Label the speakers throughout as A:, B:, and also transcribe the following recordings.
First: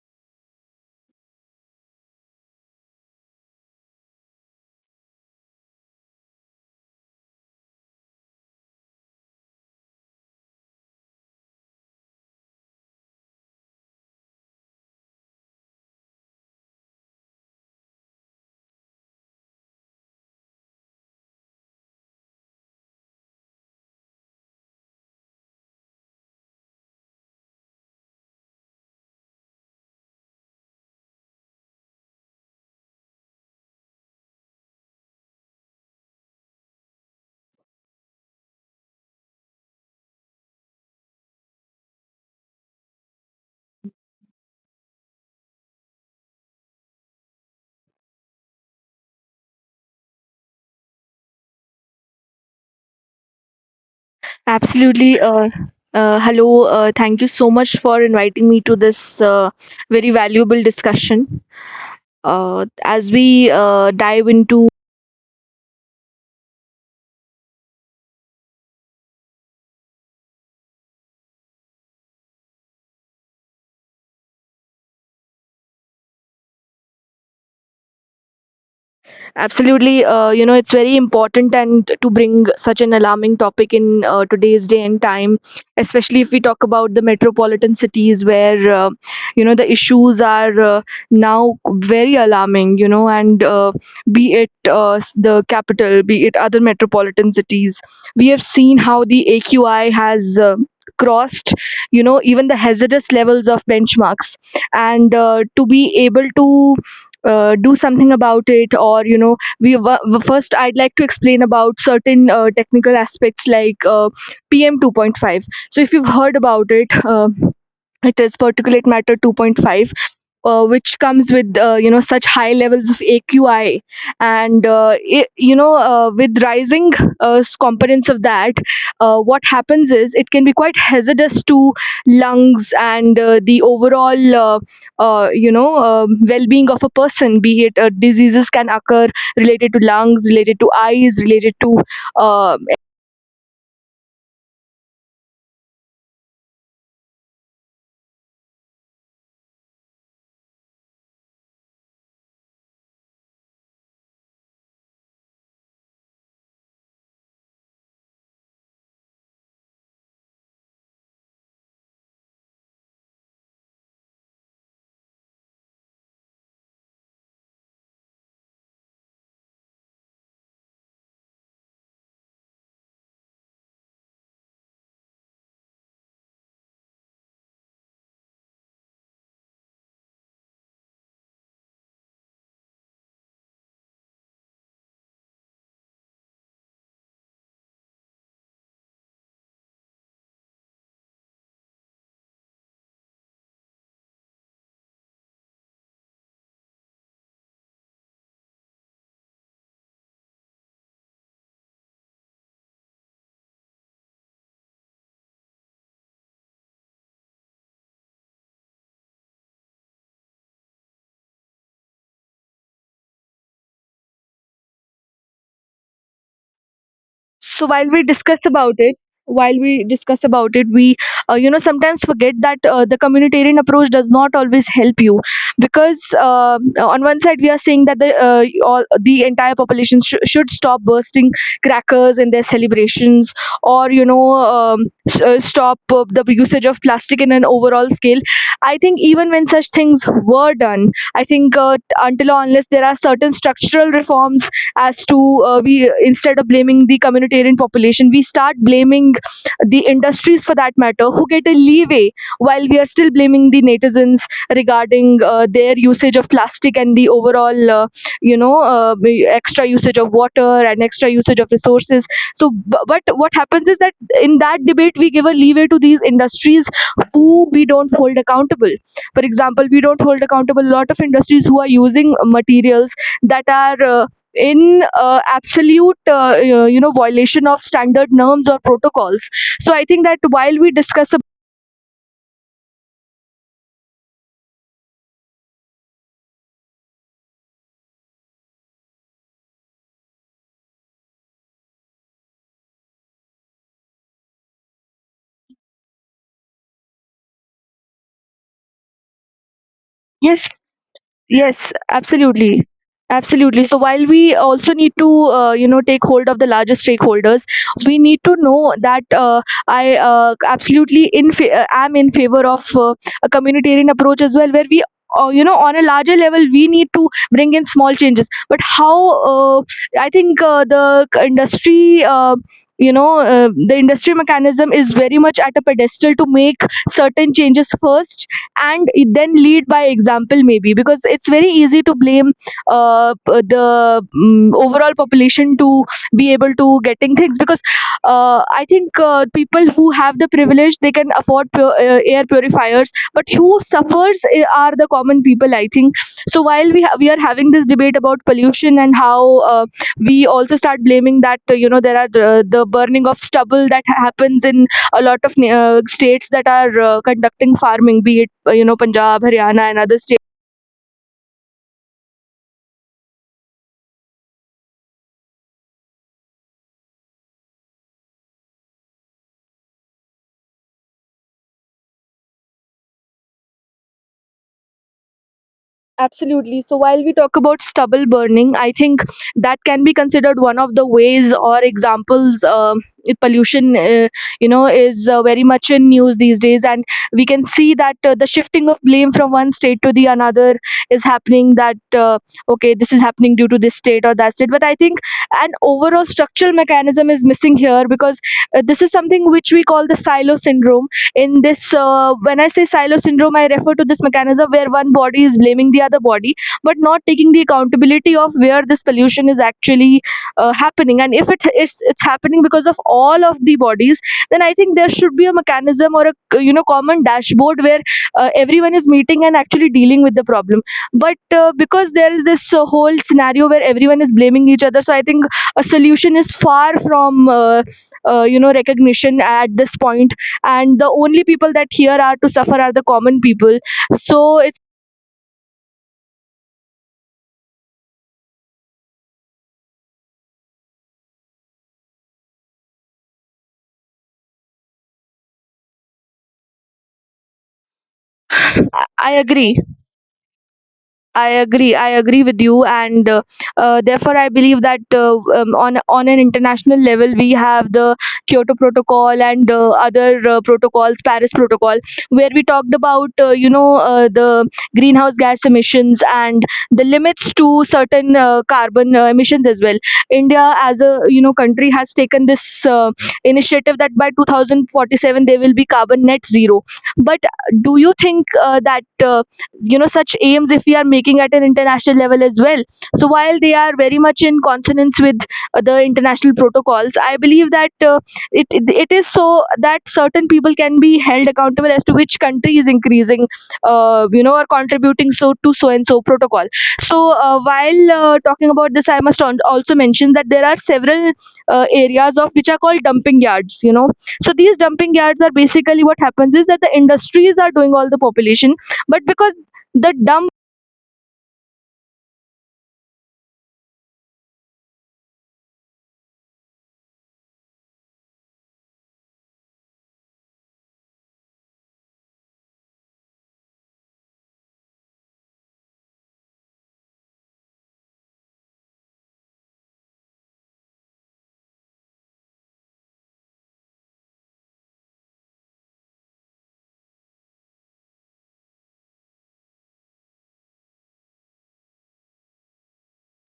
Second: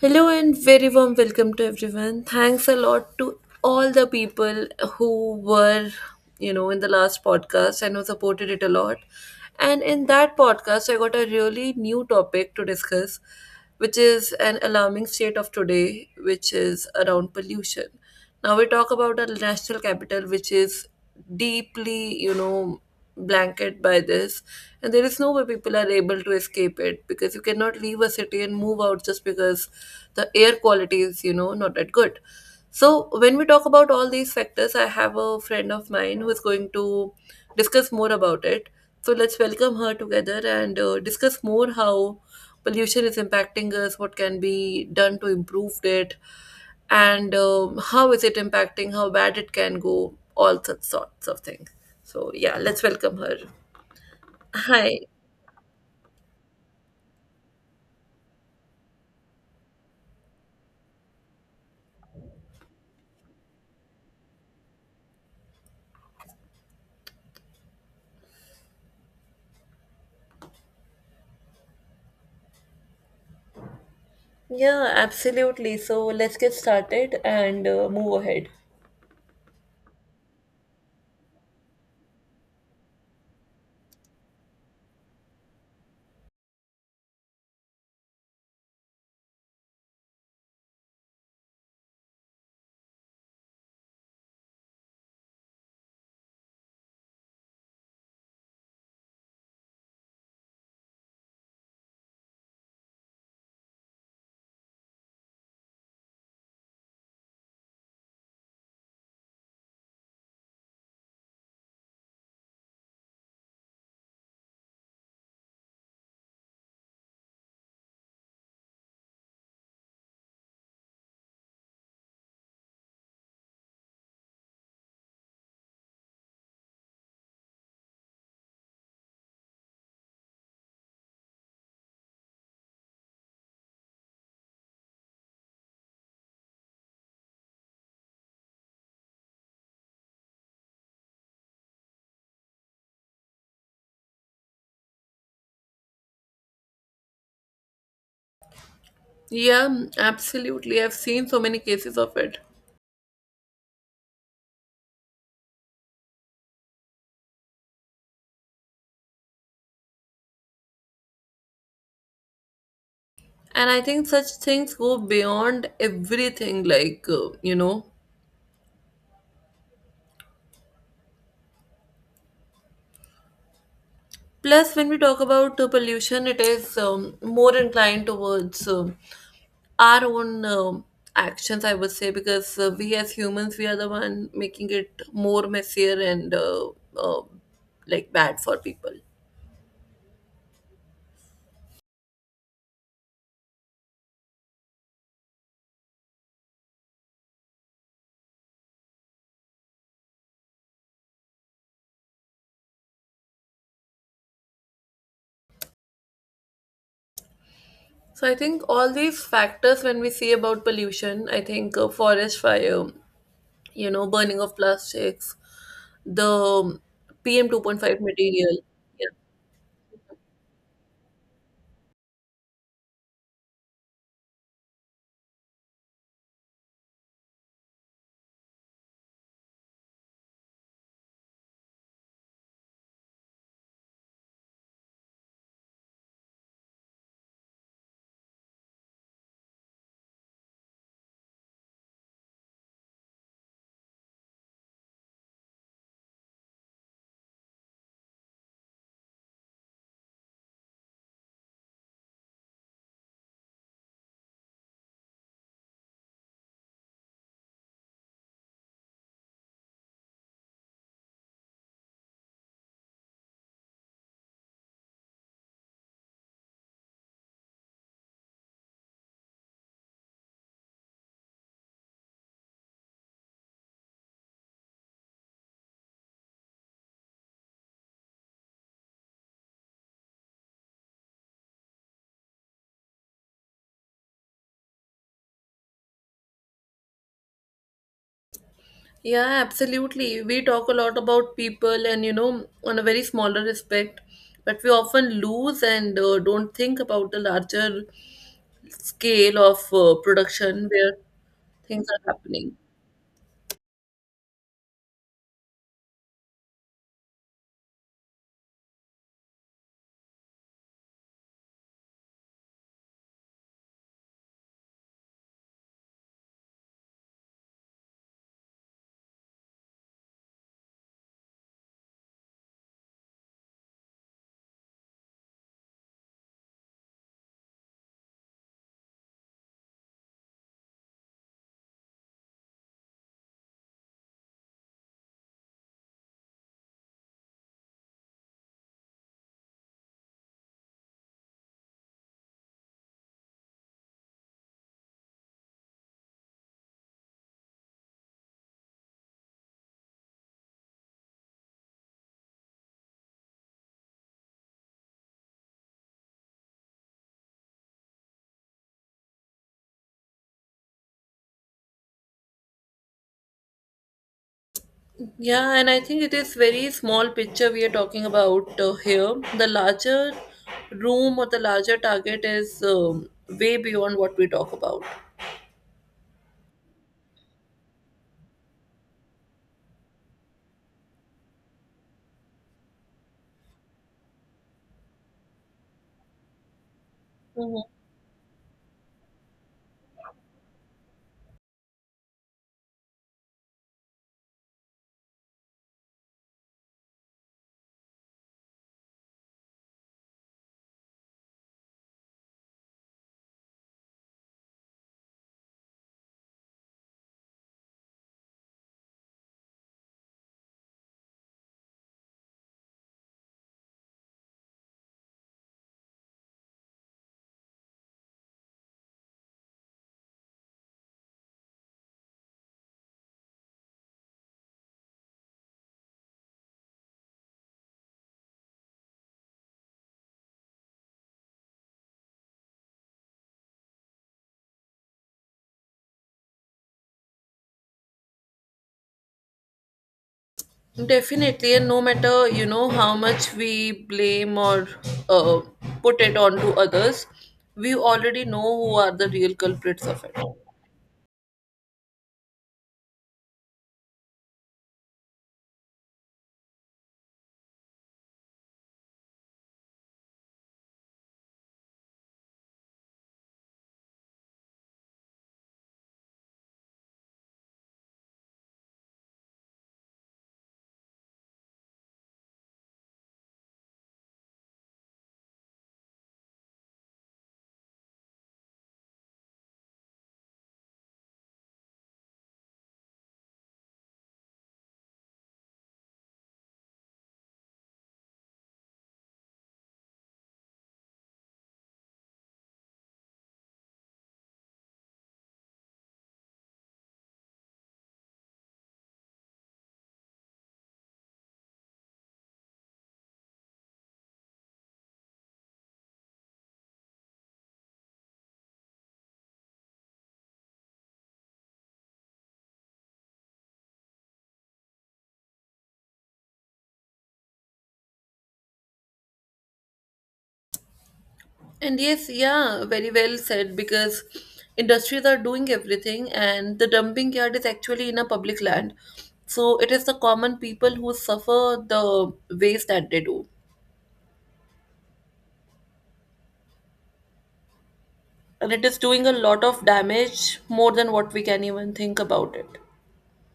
A: Hello and very warm welcome to everyone. Thanks a lot to all the people who were in the last podcast and who supported it a lot. And in that podcast, I got a really new topic to discuss, which is an alarming state of today, which is around pollution. Now we talk about our national capital, which is deeply blanket by this, and there is no way people are able to escape it because you cannot leave a city and move out just because the air quality is not that good. So when we talk about all these factors, I have a friend of mine who is going to discuss more about it. So let's welcome her together and discuss more how pollution is impacting us, what can be done to improve it, and how is it impacting, how bad it can go, all such sorts of things. So yeah, let's welcome her. Hi.
B: Absolutely. Hello. Thank you so much for inviting me to this very valuable discussion. As we dive into.
A: Yeah, absolutely. So let's get started and move ahead.
B: Absolutely, it's very important and to bring such an alarming topic in today's day and time, especially if we talk about the metropolitan cities where, the issues are now very alarming, and be it the capital, be it other metropolitan cities. We have seen how the AQI has crossed, even the hazardous levels of benchmarks. And to be able to do something about it, or first I'd like to explain about certain technical aspects like PM2.5. So if you've heard about it, it is particulate matter 2.5, which comes with such high levels of aqi. And it, you know with rising components of that, what happens is it can be quite hazardous to lungs and the overall, well-being of a person, be it diseases can occur, related to lungs, related to eyes, related to. uh,
A: Yeah, absolutely. I've seen so many cases of it. And I think such things go beyond everything. Plus, when we talk about pollution, it is more inclined towards our own actions, I would say, because we as humans, we are the one making it more messier and uh, like bad for people. So I think all these factors when we see about pollution, I think forest fire, burning of plastics, the PM
B: so while
A: 2.5
B: we discuss
A: material.
B: about it,
A: Yeah.
B: we sometimes forget that the communitarian approach does not always help you, because on one side we are saying that the all the entire population should stop bursting crackers in their celebrations, or stop the usage of plastic in an overall scale. I think even when such things were done, I think, until or unless there are certain structural reforms, as to we, instead of blaming the communitarian population, we start blaming the industries for that matter who get a leeway, while we are still blaming the netizens regarding their usage of plastic and the overall you know uh, extra usage of water and extra usage of resources. So but what happens is that in that debate we give a leeway to these industries who we don't hold accountable. For example, we don't hold accountable a lot of industries who are using materials that are in absolute, violation of standard norms or protocols. So I think that while we discuss
A: Yeah, absolutely. We talk a lot about people and, on a very smaller respect, but we often lose and don't think about the larger scale of
B: yes.
A: production where
B: Yes,
A: things are happening.
B: absolutely. Absolutely. So while we also need to, take hold of the larger stakeholders, we need to know that, I, absolutely, am in favor of a communitarian approach as well, where we, on a larger level, we need to bring in small changes. But how? Uh, I think, industry, the industry mechanism is very much at a pedestal to make certain changes first, and it then lead by example, maybe, because it's very easy to blame the overall population to be able to getting things, because, I think, people who have the privilege, they can afford air purifiers, but who suffers, are the common people, I think. So while we are having this debate about pollution, and how, we also start blaming that, there are the burning of stubble that happens in a lot of states that are conducting farming, be it, Punjab, Haryana, and other states.
A: Yeah, and I think it is very small picture we are talking about here. The larger room or the larger target is way beyond what we talk about.
B: Absolutely. So while we talk about stubble burning, I think that can be considered one of the ways or examples. Pollution, is very much in news these days, and we can see that the shifting of blame from one state to the another is happening. That, okay, this is happening due to this state or that state. But I think an overall structural mechanism is missing here, because this is something which we call the silo syndrome. In this, when I say silo syndrome, I refer to this mechanism where one body is blaming the other body, but not taking the accountability of where this pollution is actually happening. And if it's happening because of all of the bodies, then I think there should be a mechanism, or a, common dashboard where everyone is meeting and actually dealing with the problem. But because there is this whole scenario where everyone is blaming each other, so I think a solution is far from, recognition at this point. And the only people that here are to suffer are the common people. So it's—
A: Definitely, and no matter how much we blame or uh, put it onto others, we already know who are the
B: i
A: real
B: agree
A: culprits of it.
B: I agree. I agree with you, and, therefore I believe that, on an international level we have the Kyoto Protocol and other protocols, Paris Protocol, where we talked about, the greenhouse gas emissions and the limits to certain carbon emissions as well. India, as a, country, has taken this initiative that by 2047 they will be carbon net zero. But do you think, that, such aims, if we are making at an international level as well, so while they are very much in consonance with the international protocols, I believe that, it is so that certain people can be held accountable as to which country is increasing, or contributing so to so and so protocol. So while talking about this, I must also mention that there are several areas of which are called dumping yards, you know. So these dumping yards are basically, what happens is that the industries are doing all the population, but because the dump—
A: And yes, yeah, very well said because industries are doing everything, and the dumping yard is actually in a public land, so it is the common people who suffer the waste that they do, and it is doing a lot of damage more than what we can even think about it.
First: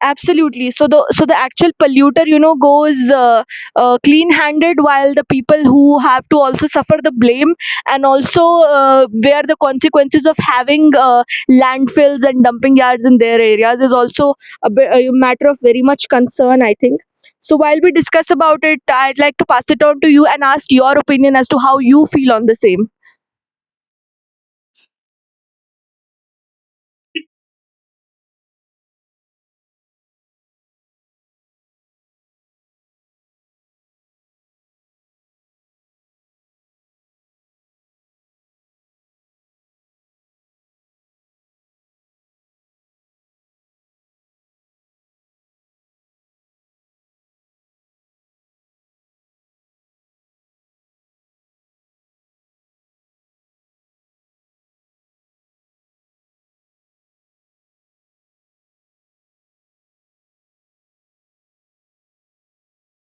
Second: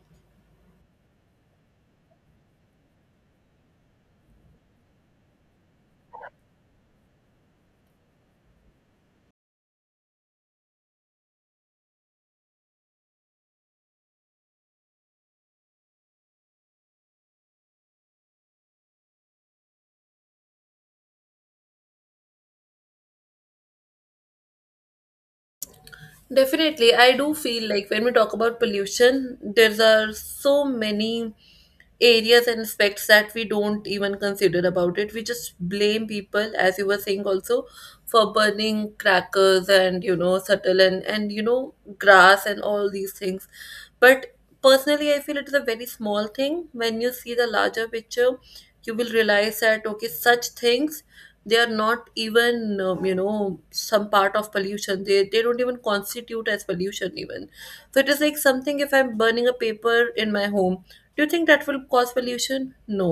B: absolutely. So the actual polluter, goes clean handed, while the people who have to also suffer the blame, and also bear the consequences of having landfills and dumping yards in their areas, is also a matter of very much concern, I think. So while we discuss about it, I'd like to pass it on to you and ask your opinion as to how you feel on the same.
A: Definitely, I do feel like when we talk about pollution, there are so many areas and aspects that we don't even consider about it. We just blame people, as you were saying also, for burning crackers and, subtle and, grass and all these things. But personally, I feel it is a very small thing when you see the larger picture. You will realize that okay, such things, they are not even some part of pollution. They don't even constitute as pollution even. So it is like something, if I'm burning a paper in my home, do you think that will cause pollution? No,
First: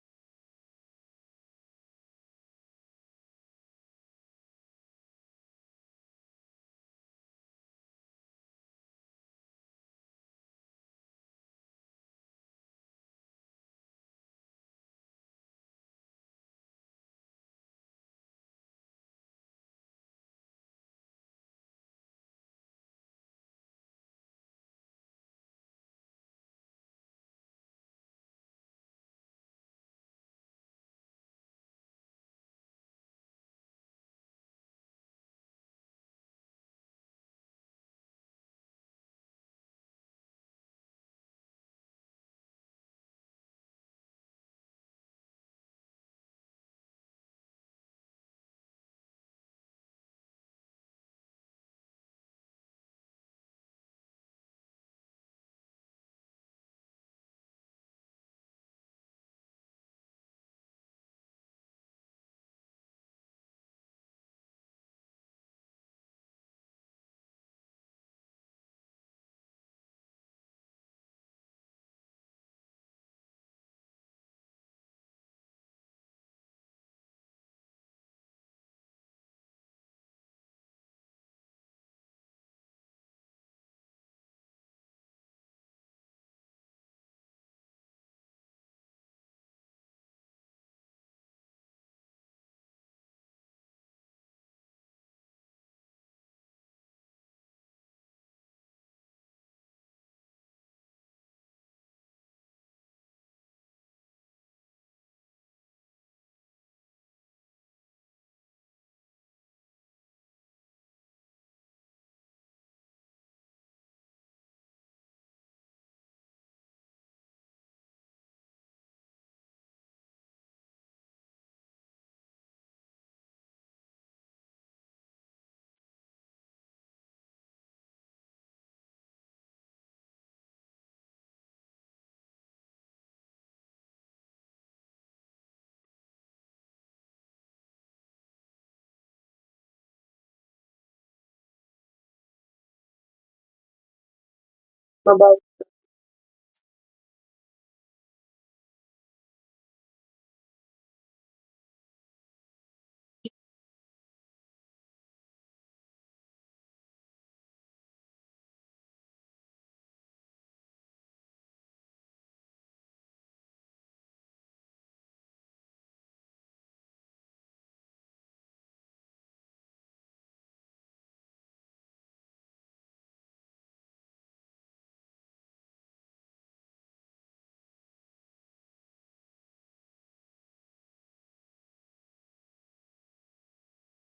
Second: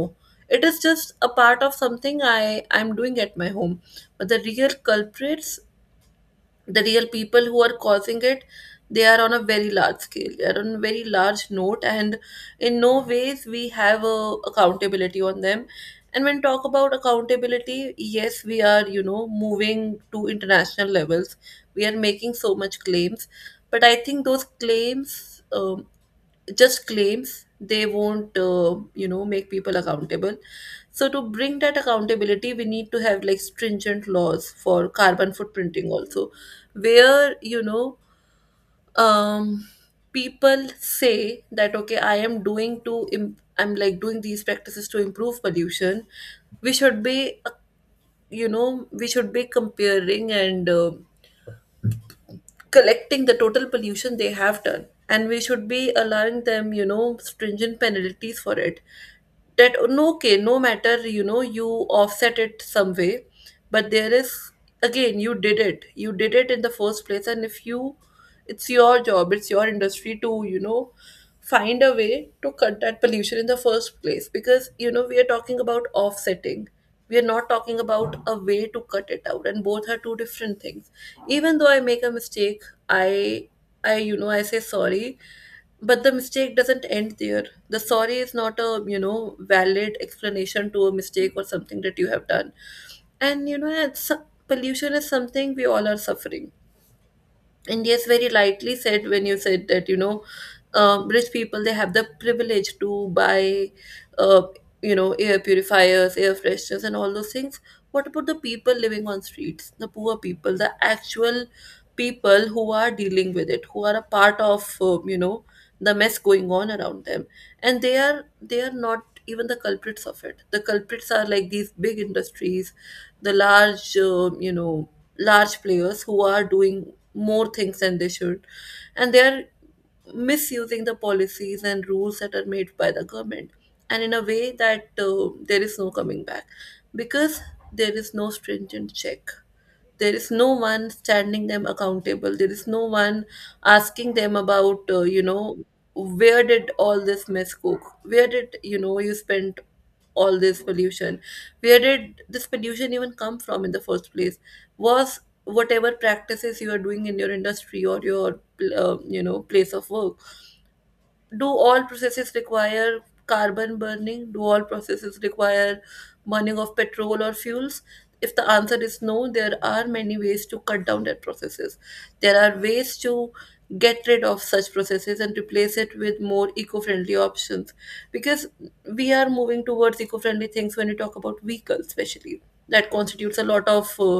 A: it is just a part of something I'm doing at my home. But the real culprits, the real people who are causing it, they are on a very large scale, they are on a very large note, and in no ways we have a accountability on them. And when talk about accountability, yes, we are moving to international levels. We are making so much claims, but I think those claims, just claims, they won't make people accountable. So to bring that accountability, we need to have like stringent laws for carbon footprinting also, where um people say that okay, I'm like doing these practices to improve pollution. We should be you know we should be comparing and collecting the total pollution they have done. And we should be allowing them stringent penalties for it. That no, okay, no matter you offset it some way. But there is, again, you did it, you did it in the first place. And if you it's your job, it's your industry to find a way to cut that pollution in the first place. Because we are talking about offsetting, we are not talking about a way to cut it out, and both are two different things. Even though I make a mistake, I I you know I say sorry, but the mistake doesn't end there. The sorry is not a valid explanation to a mistake or something that you have done. And pollution is something we all are suffering. And yes, very lightly said when you said that rich people, they have the privilege to buy uh, air purifiers, air fresheners, and all those things. What about the people living on streets, the poor people, the actual people who are dealing with it, who are a part of the mess going on around them? And they are not even the culprits of it. The culprits are like these big industries, the large you know large players who are doing more things than they should. And they are misusing the policies and rules that are made by the government, and in a way that there is no coming back. Because there is no stringent check, there is no one standing them accountable, there is no one asking them about where did all this mess cook, where did you spent all this pollution, where did this pollution even come from in the first place? Was whatever practices you are doing in your industry or your place of work? Do all processes require carbon burning? Do all processes require burning of petrol or fuels? If the answer is no, there are many ways to cut down that processes. There are ways to get rid of such processes and replace it with more eco-friendly options. Because we are moving towards eco-friendly things when we talk about vehicles especially, that constitutes a lot of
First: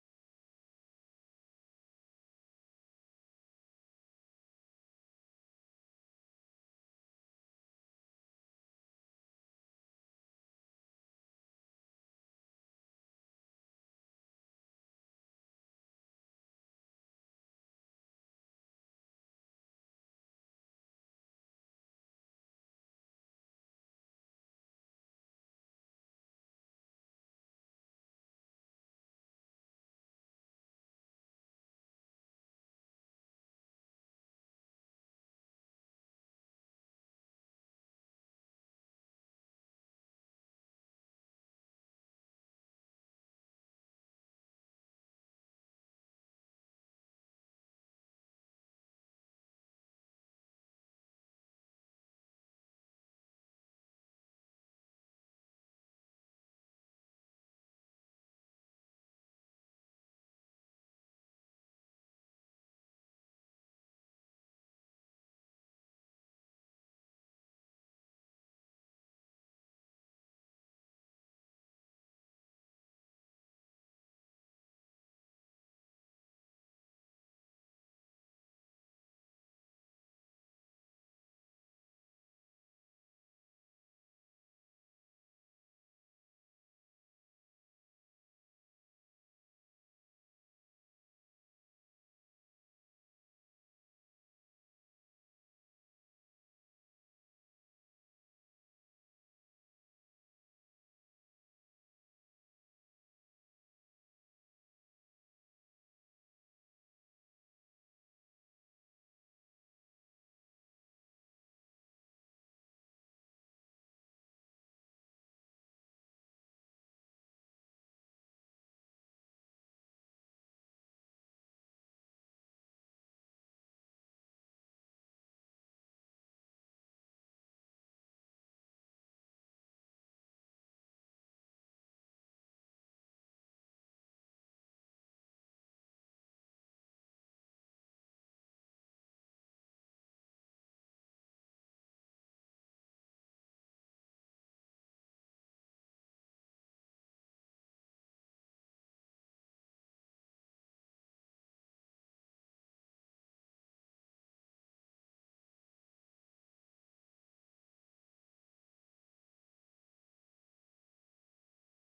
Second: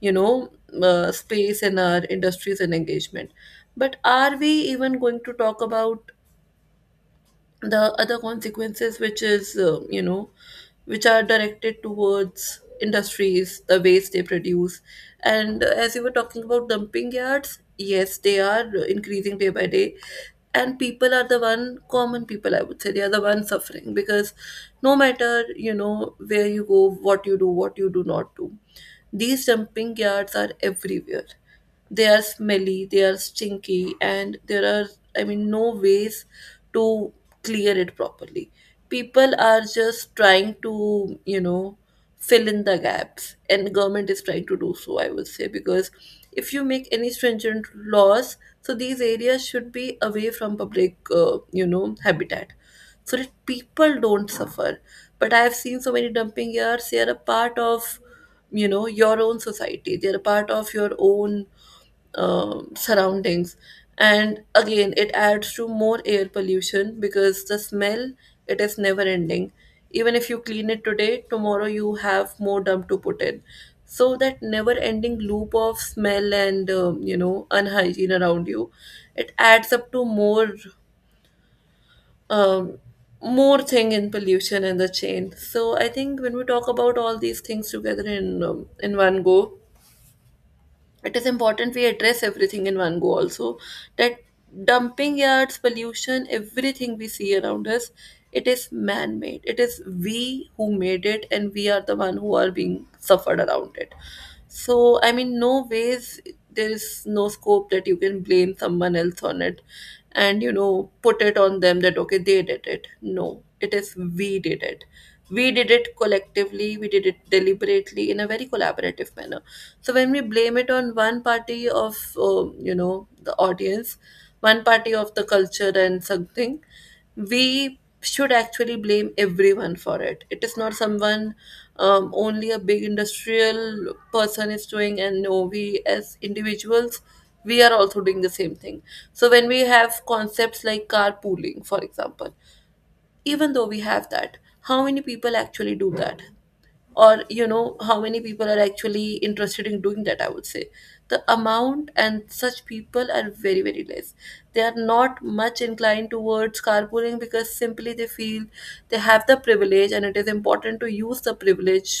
A: you know space in our industries and engagement. But are we even going to talk about the other consequences, which is you know which are directed towards industries, the waste they produce. And as you were talking about dumping yards, yes, they are increasing day by day. And people are the one, common people, I would say, they are the one suffering. Because no matter where you go, what you do, what you do not do, these dumping yards are everywhere. They are smelly, they are stinky, and there are, I mean, no ways to clear it properly. People are just trying to, fill in the gaps, and government is trying to do so, I would say, because if you make any stringent laws, so these areas should be away from public, habitat, so that people don't suffer. But I have seen so many dumping yards; they are a part of your own society, they are a part of your own surroundings. And again, it adds to more air pollution because the smell, it is never ending. Even if you clean it today, tomorrow you have more dump to put in. So that never ending loop of smell and unhygiene around you, it adds up to um, more thing in pollution and the chain. So I think when we talk about all these things together in one go, it is important we address everything in one go also. That dumping yards, pollution, everything we see around us, it is man made, it is we who made it, and we are the one who are being suffered around it. So I mean no ways, there is no scope that you can blame someone else on it and put it on them that okay, they did it. No, it is we did it. We did it collectively, we did it deliberately in a very collaborative manner. So when we blame it on one party of the audience, one party of the culture and something, we should actually blame everyone for it. It is not someone only a big industrial person is doing. And no, we as individuals, we are also doing the same thing. So when we have concepts like carpooling, for example, even though we have that, how many people actually do that? Or how many people are actually interested in doing that, I would say. The amount and such people are very very less. They are not much inclined towards carpooling because simply they feel they have the privilege, and it is important to use the privilege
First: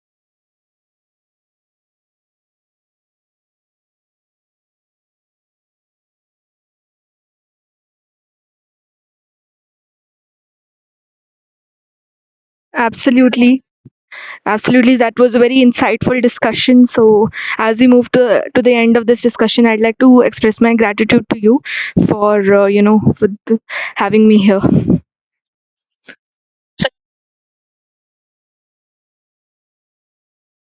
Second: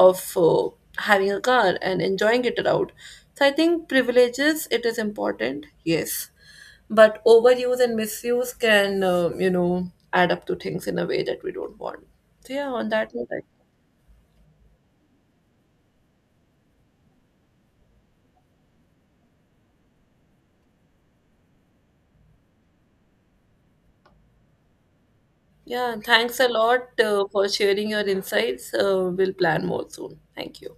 A: of having a car and enjoying it around. So I think privileges, it is important, yes, but overuse and misuse can add up to things in a way that we don't want. So yeah, on that note.
B: absolutely Absolutely, that was a very insightful discussion. So, as we move to the end of this discussion, I'd like to express my gratitude to you, for having me here.
A: Yeah, thanks a lot for sharing your insights. We'll plan more soon. Thank you.